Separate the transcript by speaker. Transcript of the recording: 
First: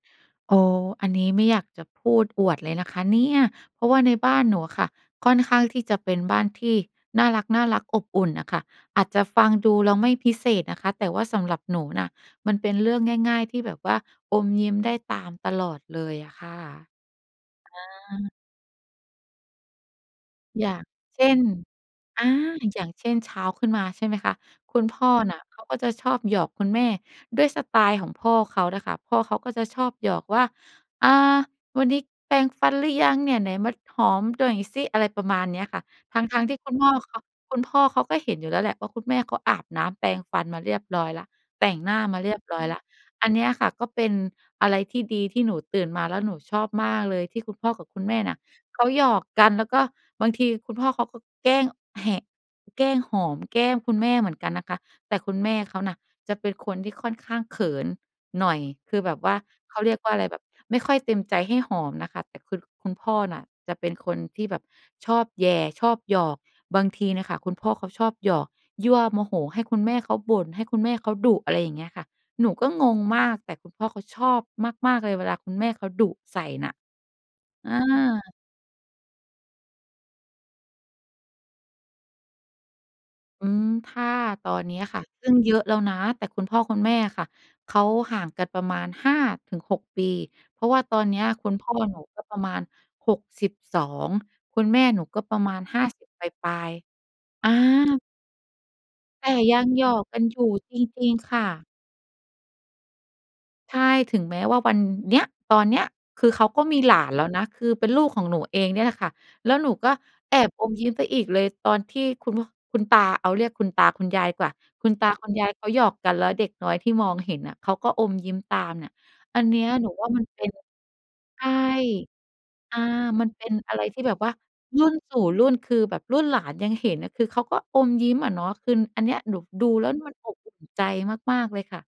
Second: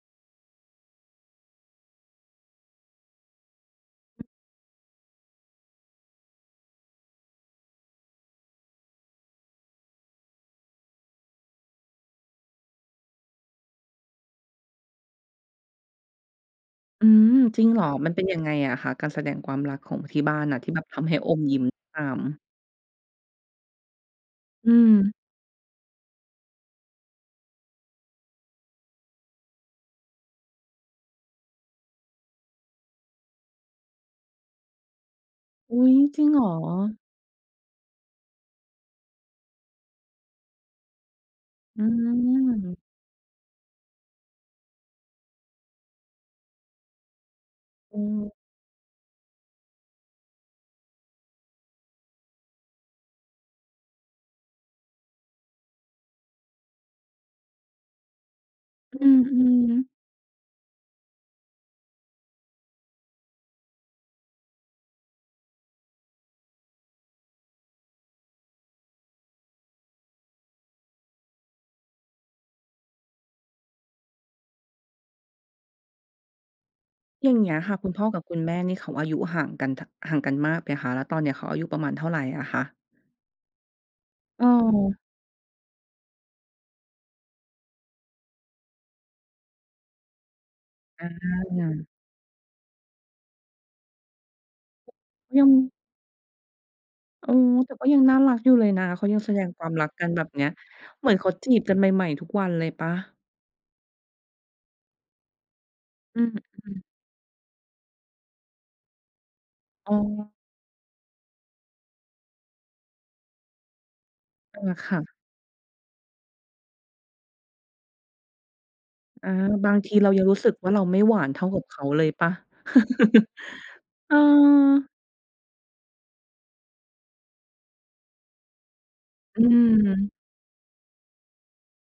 Speaker 1: โอ้ อันนี้ไม่อยากจะพูดอวดเลยนะคะเนี่ย เพราะว่าในบ้านหนูค่ะ ค่อนข้างที่จะเป็นบ้านที่น่ารัก ๆ อบอุ่นน่ะค่ะ อาจจะฟังดูแล้วไม่พิเศษนะคะ แต่ว่าสำหรับหนูนะมันเป็นเรื่องง่าย ๆ ที่แบบว่าอมเยิ้มได้ตามตลอดเลยอะค่ะ
Speaker 2: อืม จริงเหรอ
Speaker 1: อ
Speaker 2: มันเป็น
Speaker 1: า
Speaker 2: ยังไงอะคะ การแสดงความรักของที่บ้านอะ
Speaker 1: อ
Speaker 2: ที
Speaker 1: ย
Speaker 2: ่
Speaker 1: ่
Speaker 2: แ
Speaker 1: า
Speaker 2: บ
Speaker 1: ง
Speaker 2: บทำให้
Speaker 1: เช
Speaker 2: อ
Speaker 1: ่น
Speaker 2: มยิ้มตาม?
Speaker 1: อา อย่างเช่น เช้าขึ้นมา ใช่ไหมคะ
Speaker 2: อื
Speaker 1: คุณพ่อ
Speaker 2: ม
Speaker 1: น่ะเขาก็จะชอบหยอกคุณแม่ด้วยสไตล์ของพ่อเขาน่ะค่ะ พ่อเขาก็จะชอบหยอกว่า อ่า วันนี้แปรงฟันหรือยังเนี่ย ไหนมาหอมหน่อยสิ อะไรประมาณเนี้ย
Speaker 2: อ
Speaker 1: ค่
Speaker 2: ุ
Speaker 1: ะ
Speaker 2: ๊ย
Speaker 1: ท
Speaker 2: จริงเห
Speaker 1: ั
Speaker 2: ร
Speaker 1: ้ง
Speaker 2: อ?
Speaker 1: ๆ ที่คุณพ่อเขา คุณพ่อเขาก็เห็นอยู่แล้วแหละว่า คุณแม่เขาอาบน้ำแปรงฟันมาเรียบร้อยแล้ว แต่ง
Speaker 2: อื
Speaker 1: หน้ามาเรียบร้อยแล
Speaker 2: ม
Speaker 1: ้ว อันเนี้ยค่ะก็เป็นอะไรที่ดี ที่หนูตื่นมาแล้วหนูชอบมากเลย ที่คุณพ่อกับ
Speaker 2: อ
Speaker 1: ค
Speaker 2: ื
Speaker 1: ุณแม่เน
Speaker 2: ม
Speaker 1: ี่ยเขาหยอกกัน แล้วก็บางทีคุณพ่อเขาก็แกล้งแหะ แกล้งหอม แกล้งคุณแม่เหมือนกันนะคะ แต่คุณแม่เขาน่ะเป็นคนที่ค่อนข้างเขินหน่อย คือ
Speaker 2: อื
Speaker 1: แบบว่า
Speaker 2: ม
Speaker 1: เขา
Speaker 2: ๆ
Speaker 1: เรียกว่าอะไร แบบไม่ค่อยเต็มใจให้หอมนะคะ แต่คือคุณพ่อน่ะจะเป็นคนที่แบบชอบแหย่ชอบหยอก บางทีเนี่ยค่ะคุณพ่อเขาชอบหยอก ยั่วโมโหให้คุณแม่เขาบ่น ให้คุณแม่เขาดุ อะไรอย่างเงี้ยค่ะ หนูก็งงมาก แต่คุณพ่อเขาชอบมาก ๆ เลยเวลาคุณแม่เขาดุใส่น่ะ
Speaker 2: อย่างเงี้ย
Speaker 1: อ
Speaker 2: ค
Speaker 1: า
Speaker 2: ่ะ คุณพ่อกับคุณแม่นี่เขาอายุห่างกัน ท ห่างกันมากไหมคะ? แล้วตอนเนี้ยเขาอายุประมาณเท่าไรอะคะ?
Speaker 1: อืม ถ้าตอนนี้
Speaker 2: เออ
Speaker 1: ค่ะ ซึ่งเยอะแล้วนะ แต่คุณพ่อคุณแม่อะค่ะ เขาห่างกันประมาณ 5-6 ปี เพราะว่าตอน
Speaker 2: อ
Speaker 1: เนี้ยคุณพ่อ
Speaker 2: า
Speaker 1: หนูก็ประมาณ 62 คุณแม่หนูก็ปร
Speaker 2: ย
Speaker 1: ะ
Speaker 2: ัง
Speaker 1: มาณ 50 ปลาย
Speaker 2: เออ
Speaker 1: ๆ อา
Speaker 2: แต่ก็ยังน่ารักอยู่เลยนะ เขายัง
Speaker 1: แ
Speaker 2: แ
Speaker 1: ต
Speaker 2: ส
Speaker 1: ่
Speaker 2: ดง
Speaker 1: ย
Speaker 2: ค
Speaker 1: ั
Speaker 2: วา
Speaker 1: ง
Speaker 2: ม
Speaker 1: ห
Speaker 2: ร
Speaker 1: ย
Speaker 2: ัก
Speaker 1: อ
Speaker 2: ก
Speaker 1: ก
Speaker 2: ัน
Speaker 1: ก
Speaker 2: แ
Speaker 1: ั
Speaker 2: บ
Speaker 1: น
Speaker 2: บ
Speaker 1: อย
Speaker 2: เนี้
Speaker 1: ู
Speaker 2: ย
Speaker 1: ่จ
Speaker 2: เ
Speaker 1: ร
Speaker 2: หม
Speaker 1: ิ
Speaker 2: ื
Speaker 1: ง
Speaker 2: อนเขา
Speaker 1: ๆ ค่
Speaker 2: จีบ
Speaker 1: ะ
Speaker 2: กันใหม่ ๆ ทุกวันเลยเปล่า?
Speaker 1: ใช่ ถึงแม้ว่า วันเนี้ย ตอนเนี้ย
Speaker 2: อื
Speaker 1: คื
Speaker 2: ม
Speaker 1: อเขา
Speaker 2: อ
Speaker 1: ก็
Speaker 2: ื
Speaker 1: มี
Speaker 2: ม
Speaker 1: หลานแล้วนะ คือเป็นลูกของหนูเองเนี่ยแหละค่ะ แล้วหนูก
Speaker 2: อ
Speaker 1: ็
Speaker 2: ๋
Speaker 1: แ
Speaker 2: อ
Speaker 1: อบอมยิ้มไปอีกเลย ตอนที่คุณ พ คุณตา เอาเรียกคุณตาคุณยายกว่า
Speaker 2: อา
Speaker 1: คุ
Speaker 2: ค
Speaker 1: ณ
Speaker 2: ่
Speaker 1: ตา
Speaker 2: ะ
Speaker 1: คุณยายเขาหยอกกัน แล้วเด็กน้อยที่มองเห็นอะ เขาก็อมยิ้มตามเนี่ย
Speaker 2: อา
Speaker 1: อันเนี้ย
Speaker 2: บาง
Speaker 1: หน
Speaker 2: ท
Speaker 1: ู
Speaker 2: ี
Speaker 1: ว
Speaker 2: เ
Speaker 1: ่
Speaker 2: ร
Speaker 1: า
Speaker 2: าย
Speaker 1: มั
Speaker 2: ัง
Speaker 1: น
Speaker 2: รู
Speaker 1: เ
Speaker 2: ้
Speaker 1: ป็
Speaker 2: ส
Speaker 1: น
Speaker 2: ึกว่า เราไม่หวาน
Speaker 1: ใ
Speaker 2: เท
Speaker 1: ช
Speaker 2: ่า
Speaker 1: ่
Speaker 2: กับเขาเลยเปล่า?
Speaker 1: อา มันเป็นอะไรที่แ
Speaker 2: เ
Speaker 1: บ
Speaker 2: อ
Speaker 1: บว่าร
Speaker 2: อ
Speaker 1: ุ่นสู่รุ่น คือแบบรุ่นหลานยังเห็นน่ะ คือเขาก็อมยิ้มอะเนาะ คืออันเนี้ยหนู
Speaker 2: อื
Speaker 1: ดูแล้วเนี่ยม
Speaker 2: อ
Speaker 1: ันอบอุ่นใจมาก ๆ เลยค่ะ